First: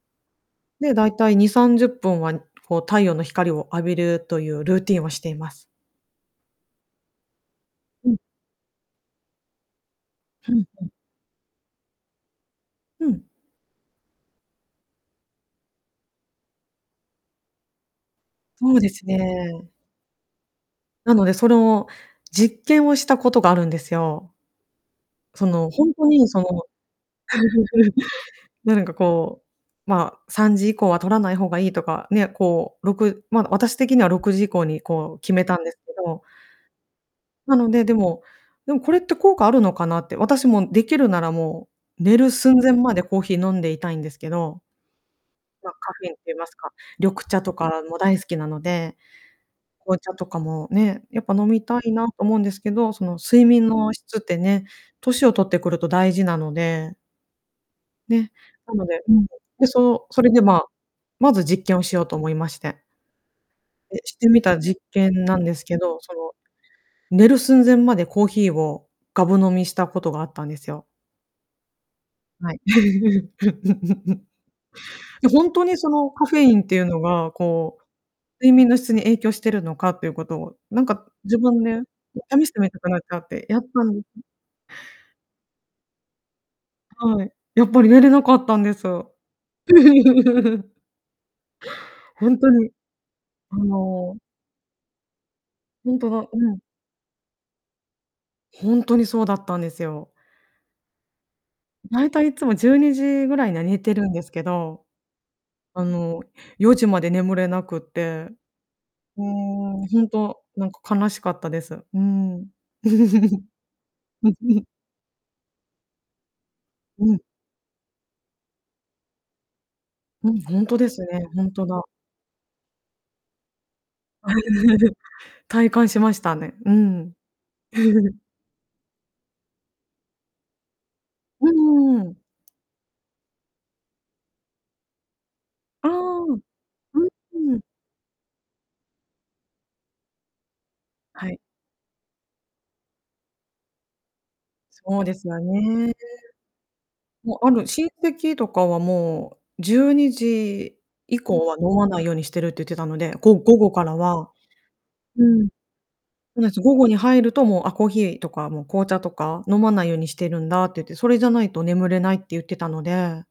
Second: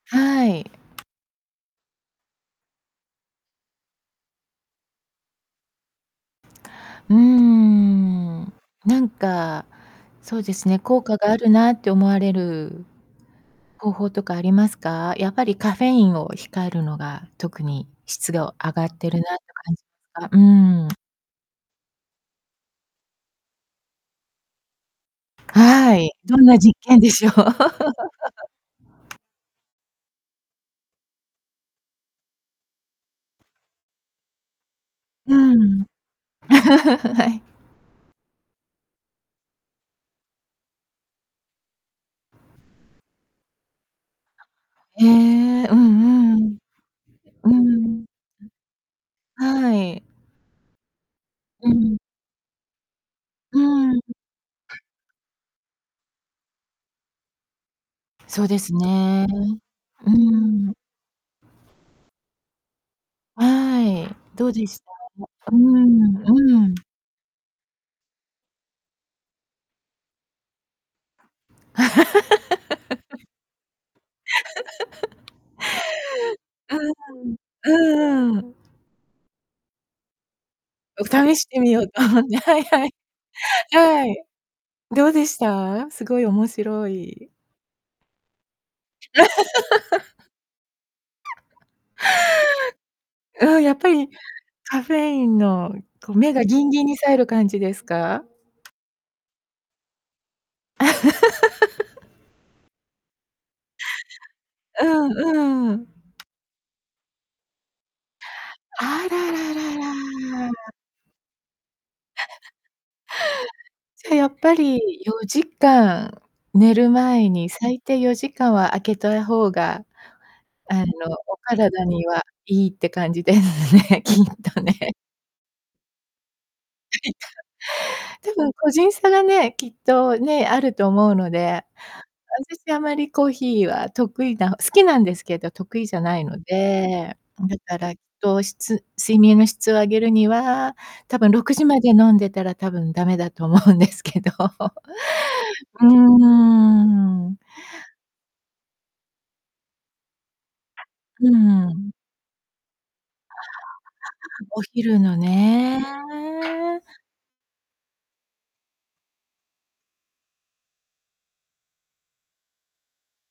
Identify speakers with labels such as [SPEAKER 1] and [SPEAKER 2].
[SPEAKER 1] はい。
[SPEAKER 2] で、だいたい2、30分はこう太陽の光を浴びるというルーティンをしています。
[SPEAKER 1] うー
[SPEAKER 2] うん。
[SPEAKER 1] ん。なんかそう
[SPEAKER 2] ふ
[SPEAKER 1] で
[SPEAKER 2] ん、
[SPEAKER 1] すね、
[SPEAKER 2] うん。
[SPEAKER 1] 効果があるなって思われる、
[SPEAKER 2] うん。
[SPEAKER 1] 方法とかありますか？やっぱりカフェインを控えるのが特に質ど上
[SPEAKER 2] そう
[SPEAKER 1] が
[SPEAKER 2] で
[SPEAKER 1] っ
[SPEAKER 2] す
[SPEAKER 1] てるなって
[SPEAKER 2] ね。
[SPEAKER 1] 感じすか？うーん。
[SPEAKER 2] なので、その実験をしたことがあるんですよ。その、ほん
[SPEAKER 1] は
[SPEAKER 2] と
[SPEAKER 1] い、
[SPEAKER 2] に
[SPEAKER 1] ど
[SPEAKER 2] そ
[SPEAKER 1] んな
[SPEAKER 2] の、
[SPEAKER 1] 実験でしょう。
[SPEAKER 2] なんか こう、ま、3時以降は取らない方がいいとか、ね、こう6ま、私的には6時以降にこう決
[SPEAKER 1] う
[SPEAKER 2] めたんです
[SPEAKER 1] ん。
[SPEAKER 2] けど
[SPEAKER 1] はい。
[SPEAKER 2] なので、でもでもこれって効果あるのかなって、私も出来るならもう、寝る寸前までコーヒー飲んでいたいんですけど。
[SPEAKER 1] へえ、
[SPEAKER 2] ま、
[SPEAKER 1] う
[SPEAKER 2] カフェインって
[SPEAKER 1] んうん
[SPEAKER 2] 言
[SPEAKER 1] う
[SPEAKER 2] います
[SPEAKER 1] ん。
[SPEAKER 2] か、緑茶
[SPEAKER 1] う
[SPEAKER 2] と
[SPEAKER 1] んう
[SPEAKER 2] か
[SPEAKER 1] んう
[SPEAKER 2] も
[SPEAKER 1] ん。ん、
[SPEAKER 2] 大好きなので
[SPEAKER 1] は
[SPEAKER 2] 紅
[SPEAKER 1] い。
[SPEAKER 2] 茶とかもね、やっぱ飲み
[SPEAKER 1] うん
[SPEAKER 2] た
[SPEAKER 1] う
[SPEAKER 2] い
[SPEAKER 1] ん。
[SPEAKER 2] なと思うんですけど、その睡
[SPEAKER 1] う
[SPEAKER 2] 眠
[SPEAKER 1] ん、
[SPEAKER 2] の
[SPEAKER 1] ん。
[SPEAKER 2] 質ってね、年を取ってくると大事なので。ね、
[SPEAKER 1] そうで
[SPEAKER 2] な
[SPEAKER 1] す
[SPEAKER 2] ので、う
[SPEAKER 1] ね。
[SPEAKER 2] ん、うそ、
[SPEAKER 1] うん
[SPEAKER 2] そ
[SPEAKER 1] う
[SPEAKER 2] れ
[SPEAKER 1] ん
[SPEAKER 2] でま、
[SPEAKER 1] うん。
[SPEAKER 2] まず実験をしようと思いまして
[SPEAKER 1] は
[SPEAKER 2] で、し
[SPEAKER 1] い、
[SPEAKER 2] てみ
[SPEAKER 1] どう
[SPEAKER 2] た
[SPEAKER 1] でし
[SPEAKER 2] 実
[SPEAKER 1] た？
[SPEAKER 2] 験なん
[SPEAKER 1] う
[SPEAKER 2] ですけど、そ
[SPEAKER 1] ん
[SPEAKER 2] の
[SPEAKER 1] うん。
[SPEAKER 2] 寝る寸前までコーヒーをがぶ飲みしたことがあったんですよ。はい。ほん とにそのカフェインっ
[SPEAKER 1] う
[SPEAKER 2] ていうのがこう、
[SPEAKER 1] ん、うーん。うんうんう
[SPEAKER 2] 睡
[SPEAKER 1] ん。
[SPEAKER 2] 眠の質に影響してるのかっていうことを、なんか
[SPEAKER 1] お試
[SPEAKER 2] 自
[SPEAKER 1] して
[SPEAKER 2] 分
[SPEAKER 1] み
[SPEAKER 2] で
[SPEAKER 1] ようと思って、
[SPEAKER 2] 試し
[SPEAKER 1] は
[SPEAKER 2] て
[SPEAKER 1] い
[SPEAKER 2] みた
[SPEAKER 1] は
[SPEAKER 2] く
[SPEAKER 1] い。
[SPEAKER 2] なっちゃって、やったんです。
[SPEAKER 1] はい。どうでした？すごい面白
[SPEAKER 2] は
[SPEAKER 1] い。
[SPEAKER 2] い、やっぱり寝れなかったんです。ほんとに、
[SPEAKER 1] あ
[SPEAKER 2] あ
[SPEAKER 1] あ、やっぱり
[SPEAKER 2] の
[SPEAKER 1] カフェインの
[SPEAKER 2] ほんと
[SPEAKER 1] こう、
[SPEAKER 2] だ、
[SPEAKER 1] 目が
[SPEAKER 2] うん。
[SPEAKER 1] ギンギンにさえる感じですか？
[SPEAKER 2] ほんとにそうだったんですよ。だいたいいつもじ ゅうにじぐらいには寝てるんですけど。
[SPEAKER 1] うんう
[SPEAKER 2] あ
[SPEAKER 1] ん。
[SPEAKER 2] の4時まで眠れなくて。
[SPEAKER 1] あ
[SPEAKER 2] う
[SPEAKER 1] ららら
[SPEAKER 2] ん、ほんと、なん
[SPEAKER 1] ら。
[SPEAKER 2] か悲しかったです。うん。
[SPEAKER 1] じゃや
[SPEAKER 2] うん
[SPEAKER 1] っ
[SPEAKER 2] う
[SPEAKER 1] ぱ
[SPEAKER 2] ん。
[SPEAKER 1] り、4時間、寝る
[SPEAKER 2] うん。
[SPEAKER 1] 前に、最低4時間は開けとや方が、
[SPEAKER 2] うん、ほん
[SPEAKER 1] あ
[SPEAKER 2] と
[SPEAKER 1] の、
[SPEAKER 2] ですね、
[SPEAKER 1] お
[SPEAKER 2] ほんとだ。
[SPEAKER 1] 体には良いって感じですね、きっとね。
[SPEAKER 2] 体感しましたね、うん。
[SPEAKER 1] でも個人差がね、きっとね、あると思うので、
[SPEAKER 2] う
[SPEAKER 1] あ
[SPEAKER 2] んうんうん。
[SPEAKER 1] たし、あまりコーヒーは得意な好きなんですけど、得意
[SPEAKER 2] あ
[SPEAKER 1] じゃないの
[SPEAKER 2] あ。
[SPEAKER 1] で、飲
[SPEAKER 2] う
[SPEAKER 1] め
[SPEAKER 2] ん。
[SPEAKER 1] たら糖質睡眠の質を上げるには、多
[SPEAKER 2] は
[SPEAKER 1] 分
[SPEAKER 2] い。
[SPEAKER 1] 6時まで飲んでたら多分駄目だと思うんですけど。
[SPEAKER 2] そうですよ
[SPEAKER 1] うー
[SPEAKER 2] ね。も
[SPEAKER 1] ん。
[SPEAKER 2] うあの、親戚とかはもう12時以
[SPEAKER 1] うー
[SPEAKER 2] 降は飲ま
[SPEAKER 1] ん。
[SPEAKER 2] ないようにしてるって言ってたので、
[SPEAKER 1] あ
[SPEAKER 2] ご
[SPEAKER 1] あ、
[SPEAKER 2] 午後からは
[SPEAKER 1] お昼の
[SPEAKER 2] うん。
[SPEAKER 1] ね。
[SPEAKER 2] そうです、午後に入ると、もう「あ、コーヒーとかもう紅茶とか飲まないようにしてるんだ」って言って「それじゃないと眠れない」って言ってたので。